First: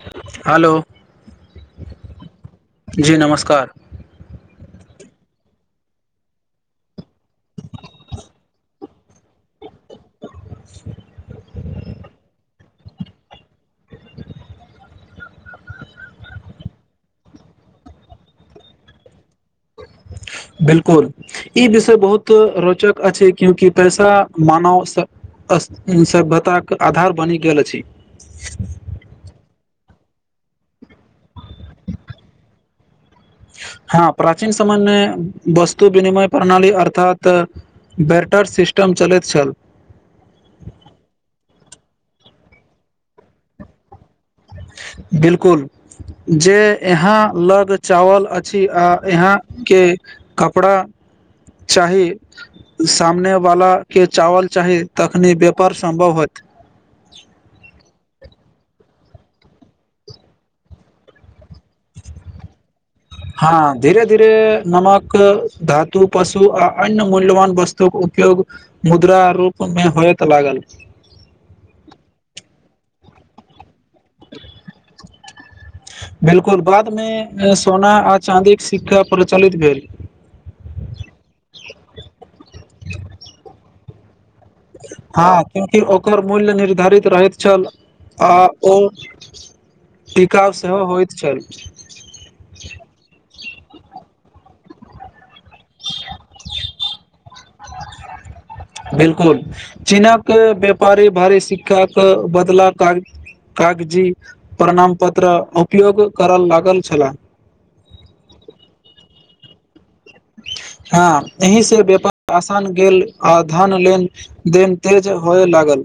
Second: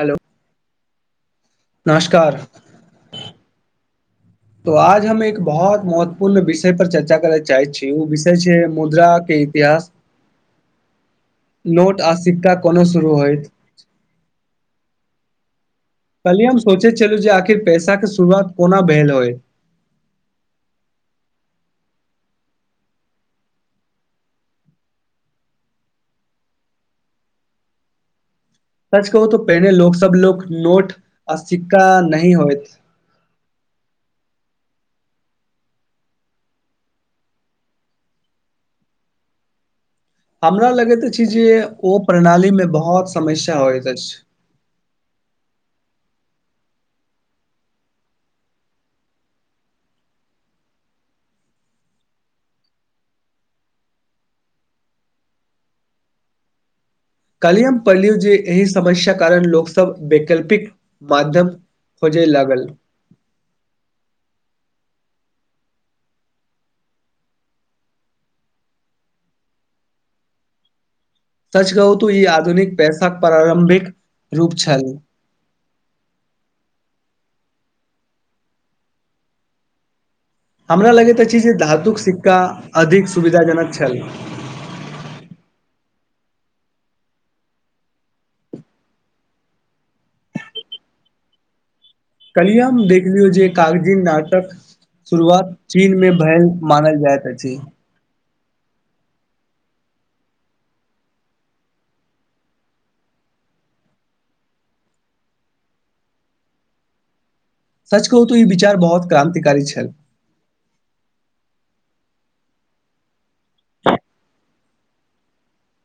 hello hello नमस्कार तऽ आज हम एक बहुत महत्वपूर्ण पूर्ण विषय पर चर्चा करय चाहै छी ओ विषय छै मुद्रा के इतिहास नोट आ सिक्का कोना शुरू होयत कहलिय हम सोचे छलहुँ जे आखिर पैसा के शुरुआत कोना भेल होय बिलकुल ई विषय बहुत रोचक अछि क्यूंकि पैसा मानव सभ्यताक आधार बनि गेल अछि सच कहू तो पहिने लोक सब लोक नोट आ सिक्का नही होइत हँ प्राचीन समायमे वस्तु विनिमय प्रणाली अर्थात बेटर सिस्टम चलैत छल हमरा लगैत अछि जे ओ प्रणाली मे बहुत समस्या होइत अछि बिल्कुल जे यहाँ लग चावल अछि आ यहाँ के कपड़ा चाही सामनेवाला के चावल चाही तखन व्यापार सम्भव होयत कल्हि हम पढ़लियो जे एहि समस्या कारण लोक सब वैकल्पिक माध्यम खोजे लागल हँ धीरे धीरे नमक धातु पशु आ अन्य मूल्यवान वस्तुक उपयोग मुद्रा रूप मे होयत लागल सच कहू तू ई आधुनिक पैसाक प्रारम्भिक रूप छल बिल्कुल बाद मे सोना आ चाँदीक सिक्का प्रचलित भेल हमरा लगैत अछि जे धातुक सिक्का अधिक सुविधाजनक छल हँ क्यूकि ओकर मूल्य निर्धारित रहैत छल आ ओ टिकाउ सेहो होयत छल कल्हि मे देखलियो जे कागजी नाटक शुरुआत चीन मे भेल मानल जाएत छी [unintelligible] बिल्कुल चीनक व्यापारी भारी सिक्काके बदला क कागजी प्रणामपत्र उपयोग करय लागल छलाह सच कहू तऽ ई विचार बहुत क्रान्तिकारी छल हँ एहि से व्यापार आसान गेल आ धान लेन देन तेज होये लागल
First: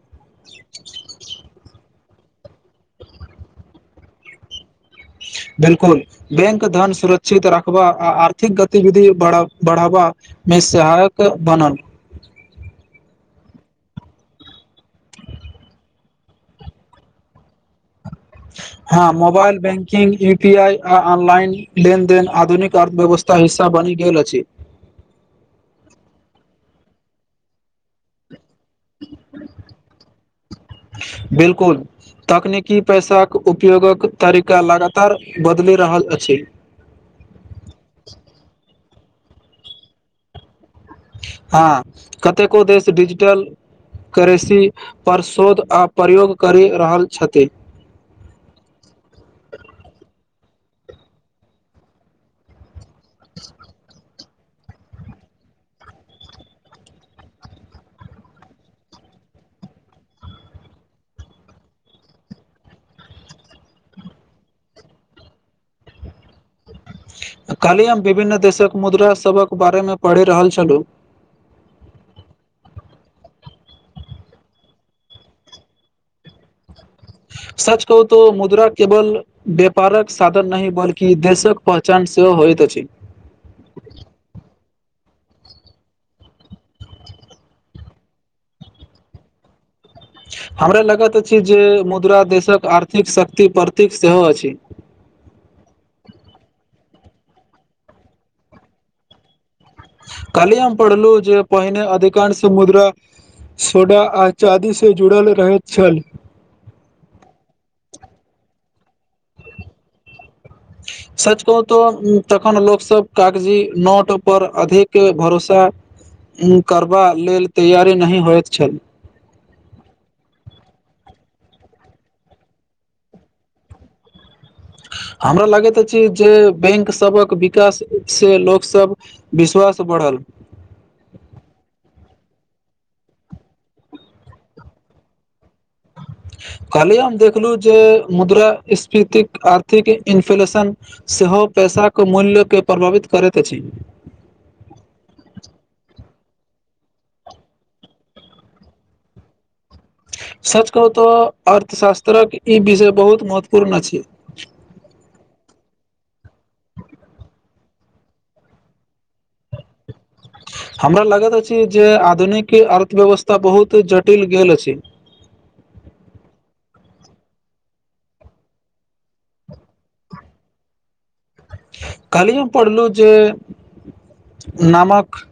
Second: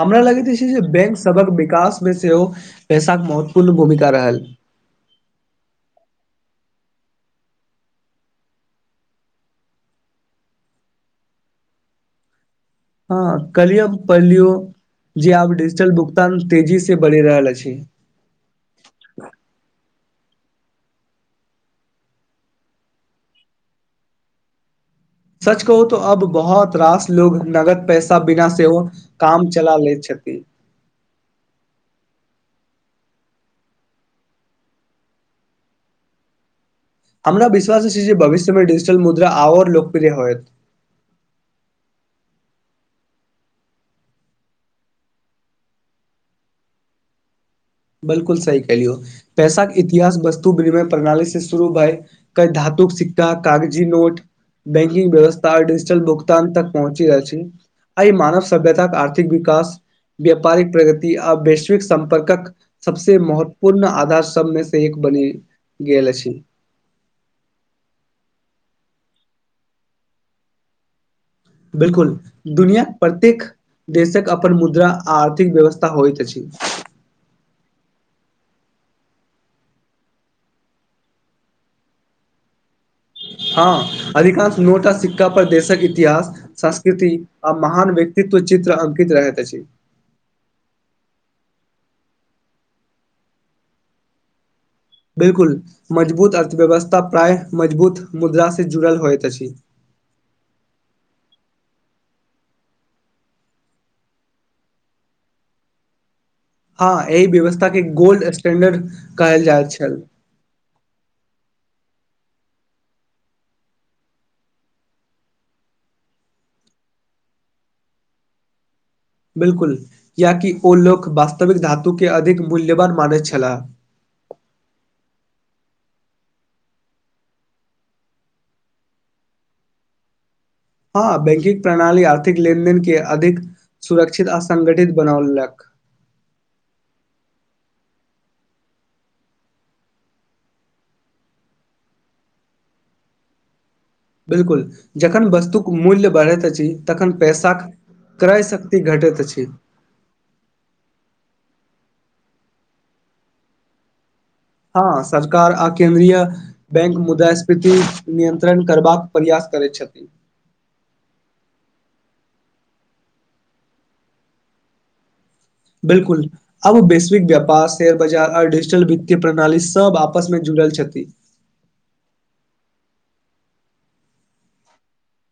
हमरा लगैत अछि छै जे बेंक सभक विकास मे सेहो पैसाके महत्वपूर्ण भूमिका रहल बिल्कुल बेंक धन सुरक्षित रखबा आ आर्थिक गतिविधि बढ़ावा मे सहायक बनल हँ कल्हि हम पढ़लियो जे आब डिजिटल भुगतान तेजी से बढ़ि रहल अछि हँ mobile banking E P I आ आनलाइन लेनदेन आधुनिक अर्थव्यवस्था हिस्सा बनि गेल अछि सच कहू त अब बहुत रास लोग नगद पैसे सब बिना सेहो काम चला लैत छथि बिल्कुल तकनीकी पैसाक उपयोगक तरीका लगातार बदलि रहल अछि हमरा विश्वास अ छी जे भविष्यमे डिजिटल मुद्रा आओर ल लोकोप्रिय होयत हँ कतेको देश डिजिटल क्रेसि पर शोध आ प्रयोग करि रहल छथि बिल्कुल सही क लियौ पैसाक इतिहास वस्तु विनिमय प्रणाली से शुरू भय कइ धातुक सिक्का कागजी नोट बैंकिंग व्यवस्था डिजिटल भुगतान तक पहुँची रहल अछि आइ मानव सभ्यता आर्थिक विकास व्यापारिक प्रगति आ वैश्विक सम्पर्कक सबसे महत्वपूर्ण आधार सभमे से एक बनि गेल अछि काल्हि हम विभिन्न देशक मुद्रा सबक बारेमे पढ़ि रहल छलहुँ बिल्कुल दुनियाक प्रत्येक देशक अपन मुद्रा आ आर्थिक व्यवस्था होयत अछि सच कहू तो मुद्रा केवल बेपारक साधन नहि बल्कि देशक पहचान सेहो होइत अछि हँ अधिकांश नोटा सिक्का पर देशक इतिहास संस्कृति आ महान व्यक्तित्व चित्र अंकित रहैत अछि हमरा लगत अछि जे मुद्रा देशक आर्थिक शक्ति परतिक सेहो अछि बिल्कुल मजबूत अर्थव्यवस्था प्रायः मजबूत मुद्रा से जुड़ल होइत अछि काली हम पढ़लु जे पहिने अधिकांश मुद्रा सोडा आ चादीस जुड़ल रहैत छल हँ एहि व्यवस्था के गोल्ड स्टैंडर्ड कहल जाइत छल सच कहू तो तखन लोकसब कागजी नोट पर अधिक भरोसा करबा लेल तैयरी नहि होइत छल बिल्कुल कियाकी ओ लोक वास्तविक धातुके अधिक मूल्यवान मानैत छलाह हमरा लागैत अछि जे बैंक सभक विकास से लोकसभ विश्वास बढ़ल हँ बैंकिंग प्रणाली आर्थिक लेनदेन के अधिक सुरक्षित आ संगठित बनौलक कलियै हम देखलु जे मुद्रा सफीतिक आर्थिक इन्फ्लेशन सेहो पैसाक मूल्यके प्रभावित करैत अछि बिल्कुल जखन वस्तुक मूल्य बढ़ैत अछि तखन पैसाक क्राय शक्ति घटैत अछि सच कहू त अर्थशास्त्रक ई बिषय बहुत महत्वपूर्ण अछि हँ सरकार आ केन्द्रीय बैंक मुदा स्फीति नियंत्रण करबाक प्रयास करै छथि हमरा लगत अछि जे आधुनिक अर्थव्यवस्था बहुत जटिल गेल अछि बिल्कुल आब वैश्विक व्यापार शेयर बाजार आर डिजिटल वित्तय प्रणाली सब आपस मे जुड़ल छथि काली हम पढ़लहुँ जे नामक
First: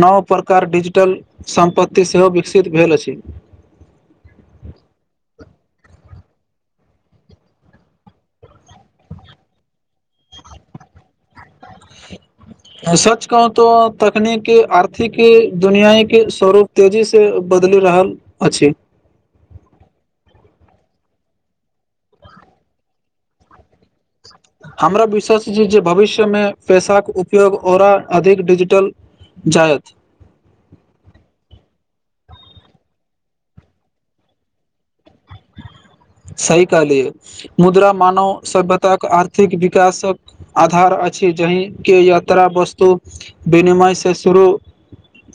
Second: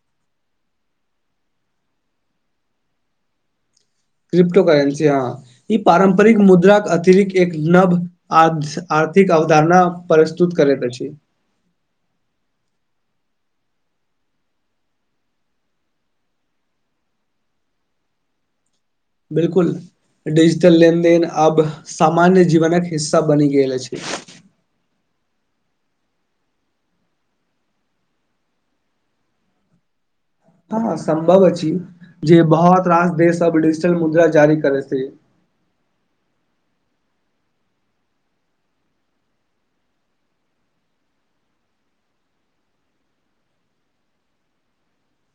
नव प्रकार डिजिटल सम्पत्ति सेहो विकसित भेल अछि क्रिप्टो करेंसी हँ ई पारम्परिक मुद्राक के अतिरिक्त एक नव आ आर्थिक अवधारणा परस्तुत करैत अछि सच कहू तो तकनीक आर्थिक दुनियाई के स्वरूप तेजी से बदलि रहल अछि बिल्कुल डिजिटल लेनदेन आब सामान्य जीवनक हिस्सा बनि गेल अछि हमरा विश्वास छी जे भविष्यमे पैसाक उपयोग औरा अधिक डिजिटल जायत हँ सम्भव अछि जे बहुत रास देश सब डिजिटल मुद्रा जारी करे से सही कहलि मुद्रा मानव सभ्यताक आर्थिक विकासक आधार अछि जंहिके यात्रा बस्तु विनिमय से शुरू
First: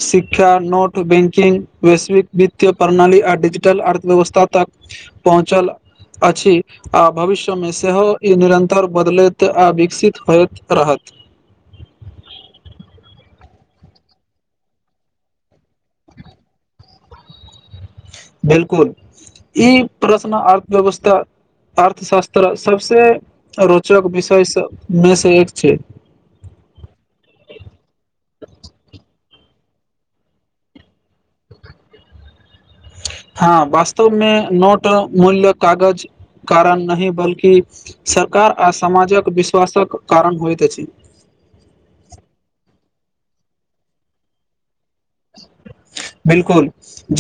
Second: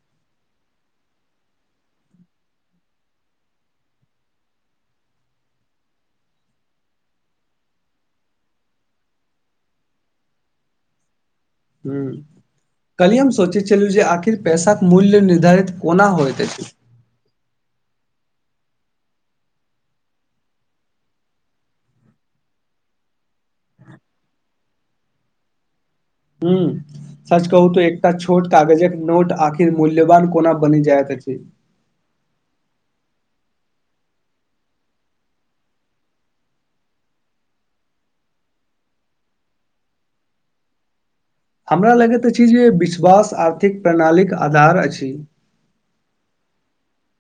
शिक्षा नोट बैंकिंग वैश्विक वित्तय प्रणाली आ डिजिटल अर्थव्यवस्था तक चल अछि आ भविष्यमे सेहो ई निरन्तर बदलैत आ विकसित होइत रहत ह्म कलि हम सोचे चलू जे आखिर पैसाक मूल्य निर्धारित कोना होइत अछि बिल्कुल ई प्रश्न अर्थव्यवस्था अर्थशास्त्र सबसे रोचक बिषयस मे से एक छै ह्म सच कहू तो एकटा छोट कागजक नोट आखिर मूल्यवान कोना बनि जायत अछि हँ बास्तवमे नोट मूल्य कागज कारण नहि बल्कि सरकार आ समाजक विश्वासक कारण होइत अछि हमरा लगैत चीज जे विश्वास आर्थिक प्रणालीक के आधार अछि [inaudible] बिलकुल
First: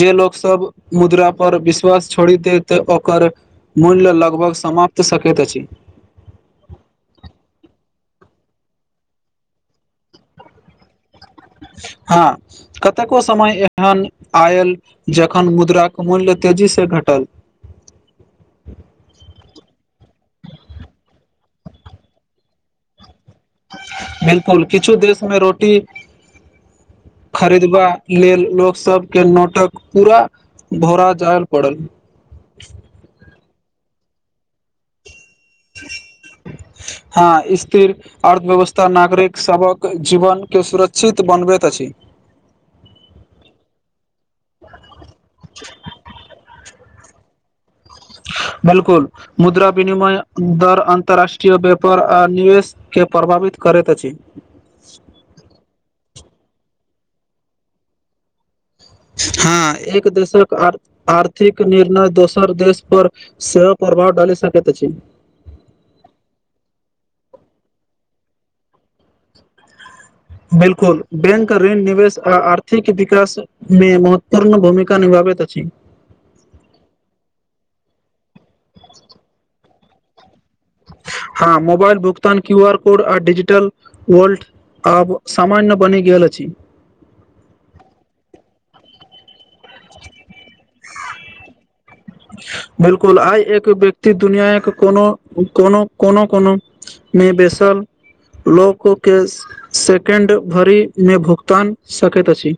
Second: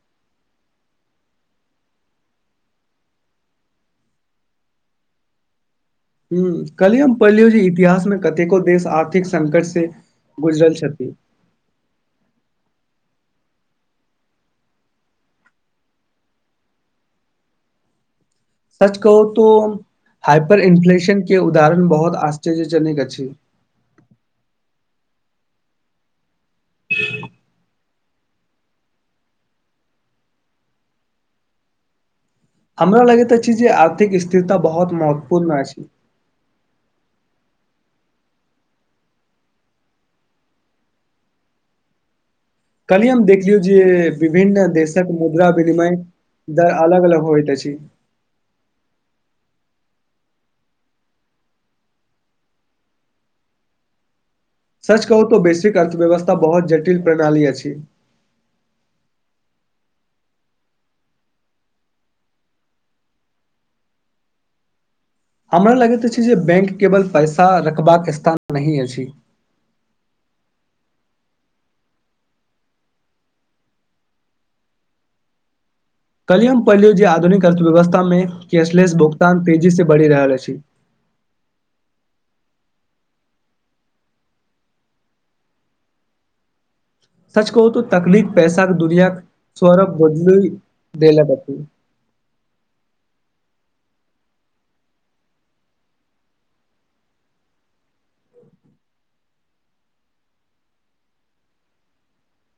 जे लोक सब मुद्रा पर विश्वास छोड़ दे ओकर मूल्य लगभग समाप्त सकैत अछि कहलियी हम पढ़लियौ जे इतिहासमे कतेको देश आर्थिक संकट से गुजरल छथि हँ कतेको समय एहन आयल जखन मुद्राक मूल्य तेजीसँ घटल सच कहू तो हाइपर इन्फ्लेशन के उदाहरण बहुत आश्चर्यजननक अछि बिलकुल किछु देशमें रोटी खरीदबा लेल लोकसभके नोटक पूरा भोरा जाय पड़ल हमरा लगैत अछि जे आर्थिक स्थिरता बहुत महत्वपूर्ण अछि हँ स्थिर अर्थव्यवस्था नागरिक सबक जीवन के सुरक्षित बनबैत अछि कहलिय हम देखलियौ जे विभिन्न देश क मुद्रा विनिमय जर अलग अलग होयत अछि बिल्कुल मुद्रा विनिमय दर अन्तरराष्ट्रीय व्यापार आ निवेश के प्रभावित करैत अछि सच कहू तो बेसिक अर्थव्यवस्था बहुत जटिल प्रणाली अछि हँ एक दोरक आर्थिक निर्णय दोसर देश पर सेहोह प्रभाव डाली सकैत अछि हमरा लगैत अछि जे बैंक केवल पैसा रखबाक स्थान नहि अछि बिलकुल बैंक ऋण निवेश आ आर्थिक विकास में महत्वपूर्ण भूमिका निभाबैत अछि कल्हि हम पढ़लियौ जे आधुनिक अर्थव्यवस्था में कैशलेस भुगतान तेजी से बढ़ि रहल अछि हँ मोबाइल भुगतान क्यू आर कोड आ डजिटल वल्ट आब सामान्य बनि गेल अछि सच कह त तकलिफ पैसाक दुनिया स्वरभ बदलू धेलक बिलकुल आइ एक व्यक्ति दुनिया एक कोनो कोनो कोनो कोना में बैसल लोकके सेकेण्ड भरि में भुगतान सकैत अछि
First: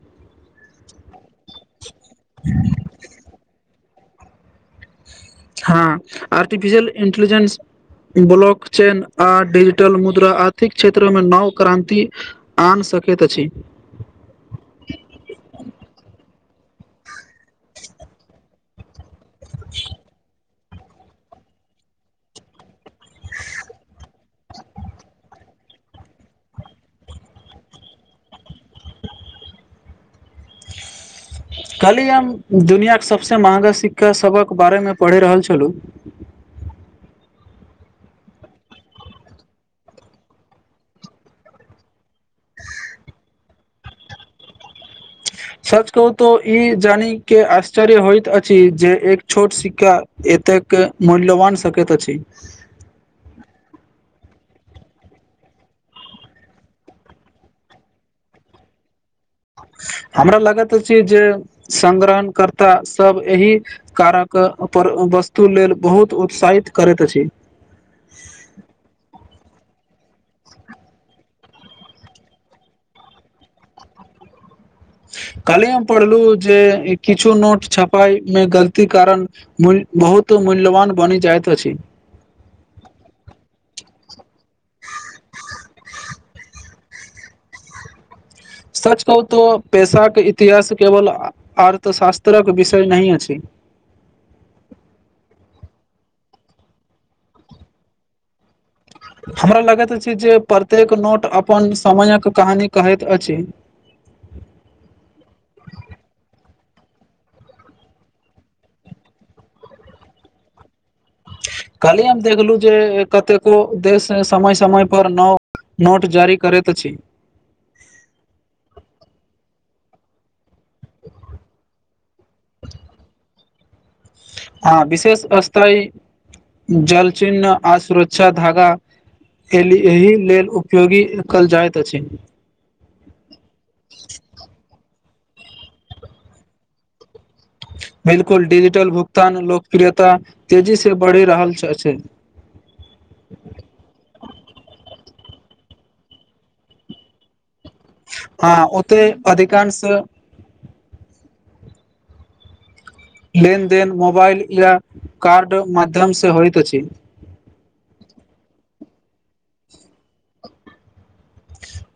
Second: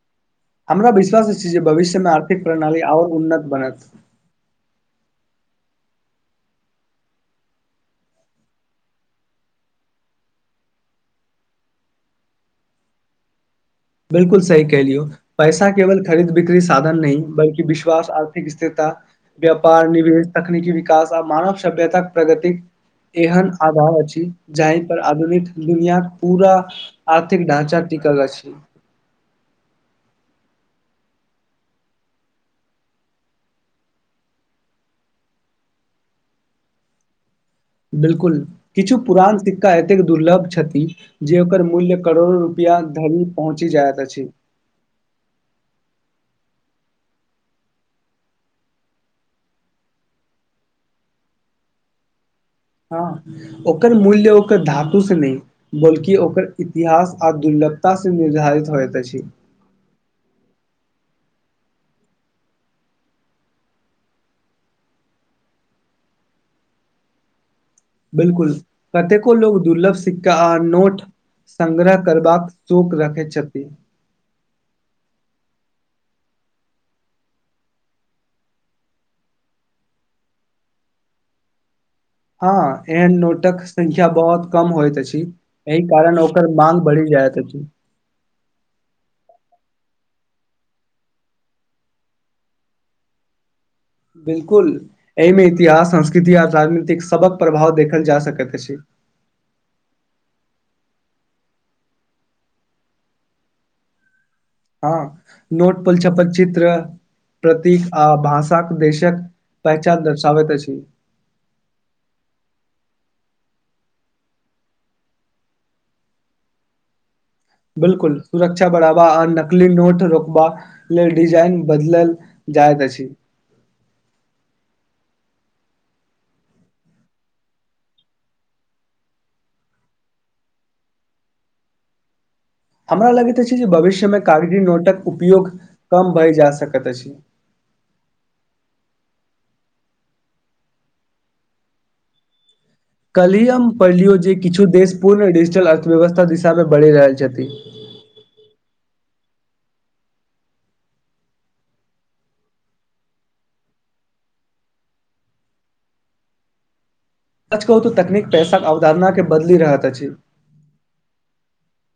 हमरा विश्वास छी जे भविष्यमे आर्थिक प्रणाली ओर उन्नत बनत हँ आर्टिफिशियल इन्टलिजेंस ब्लॉक चेन आ डिजिटल मुद्रा आर्थिक क्षेत्रमें नव क्रान्ति आन सकैत अछि बिलकल सही कहलियौ पैसा केवल खरीद बिक्री साधन नहि बलकि विश्वास आर्थिक स्थिरता व्यापार निवेश तकनीकी विकास आ मानव सभ्यता प्रगति एहन अभाव अछि जाहि पर आधुनिक दुनियाके पूरा आर्थिक ढ़ाँचा टिकल अछि कल्हि हम दुनिआके सभसँ महगा शिक्का सभक बारेमें पढ़ि रहल छलहुँ बिलकुल किछु पुरान सिक्का एतेक दुर्लभ छथिन जे ओकर मूल्य करोड़ो रुपैआ धरि पहुँचि जाइत अछि सच कहू त ई जानी के आश्चर्य होइतइत अछि जे एक छोट सिक्का एतेक मूल्यवान सकैत अछि हँ ओकर मूल्य ओकर धातुसँ नहि बल्कि ओकर इतिहास आ दुर्लभतास से निर्धारित होइत अछि हमरा लागैत छै जे संग्रहण कर्ता सब एहि कारक पर वस्तु लेल बहुत उत्साहित करैत अछि बिलकुल कतेको लोग दुर्लभ सिक्का आ नोट संग्रह करबाक शूक रखे छथि कल्हि हम पढ़लहुँ जे किछु नोट छपाय में गलती कारण बहुत मूल्यवान बनि जाइत अछि हँ एहन नोटक संख्या बहुत कम होयत अछि एहि कारण ओकर मागं बढ़ि जायत अछि सच कहू तऽ पेसाके इतिहास केवल अर्थशास्त्रक विषय नहि अछि बिल्कुल एहिमे इतिहास संस्कृति आर राजनीतिक सबक प्रभाव देखल जा सकैत अछि हमरा लगैत अछि जे प्रत्येक नोट अपन समयक कहानी कहैत अछि हँ नोटपल छपल चित्र प्रतीक आ भाषाक देशक पहचान दर्शाबैत अछि कल्हि हम देखलु जे कतेको देश समय समय पर न नोट जारी करैत छी बिल्कुल सुरक्षा बढ़ाबा आ नकलि नोट रोकबा लेल डिजाइन बदलल जायत अछि हँ विशेष स्तइ जल चिन्न आ सुरक्षा धागा एहि एहि लेल उपयोगी कयल जाइत अछि हमरा लगैत अछि जे भविष्य मे कारगरी नोटक उपयोग कम भय जा सकैत अछि बिल्कुल डिजिटल भुगतान लोकप्रियता तेजी से बढ़ि रहल अछि कल्हि हम पढ़ लियौ जे किछु देश पूर्ण डिजिटल अर्थव्यवस्था दिशामे बढ़ि रहल छथि हँ ओते अधिकांश लेनदेन मोबाइल या कार्ड माध्यमसँ होइत अछि सच कहू तऽ तकनीक पैसाक अवधारणाक के बदलि रहैत अछि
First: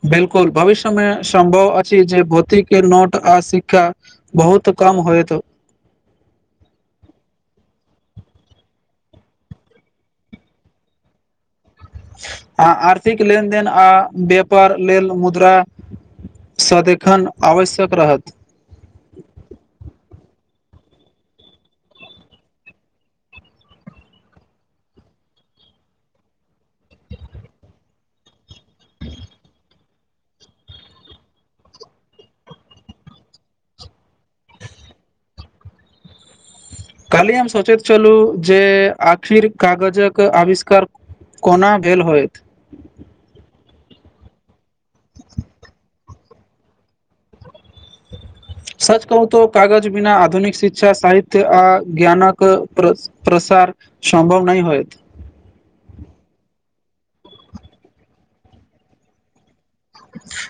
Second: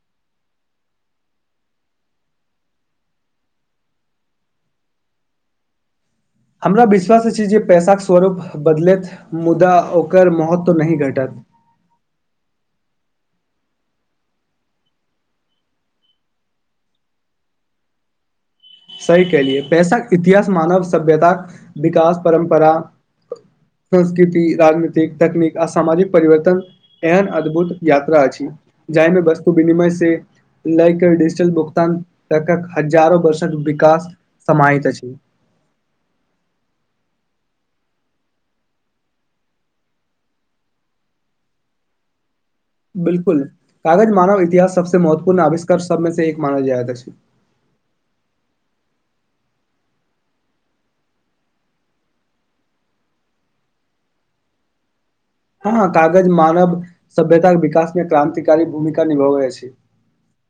बिल्कुल भविष्यमे सम्भव अछि जे भौतिक नोट आ सिक्का बहुत कम होयत हमरा विश्वास अछि जे पैसाक स्वरूप बदलथि मुदा ओकर महत्व नहि घटत अ आर्थिक लेनदेन आ व्यापार लेल मुद्रा सदिखन आवश्यक रहत सही केलिय पैसा इतिहास मानव सभ्यता विकास परम्परा संस्कृति राजनीतिक तकनीक आ सामाजिक परिवर्तन एहन अद्भुत यात्रा अछि जाहिमे वस्तु विनिमय से लय के डिजिटल भुगतानकक हजारो वर्षक विकास समाहित अछि काल्हि हम सोचैत छलू जे आखिर कागजक आविष्कार कोना भेल होयत बिल्कुल कागज मानव इतिहास सबसँ महत्वपूर्ण आविष्कार सबमे से एक मानल जाइत अछि [unintelligible] सच कहु तो कागज बिना आधुनिक शिक्षा साहित्य आ ज्ञानक प्रसार सम्भव नहि होयत हँ कागज मानव सभ्यता विकासमे क्रांतिकारी भूमिका निभाबै अछि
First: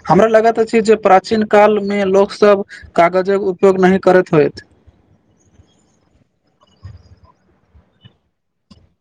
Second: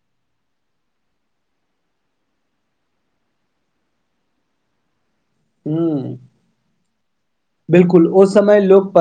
हमरा लागैत अछि जे प्राचीन कालमे लोकसभ कागजक उपयोग नहि करैत होयत ह बिल्कुल ओ समय लोक प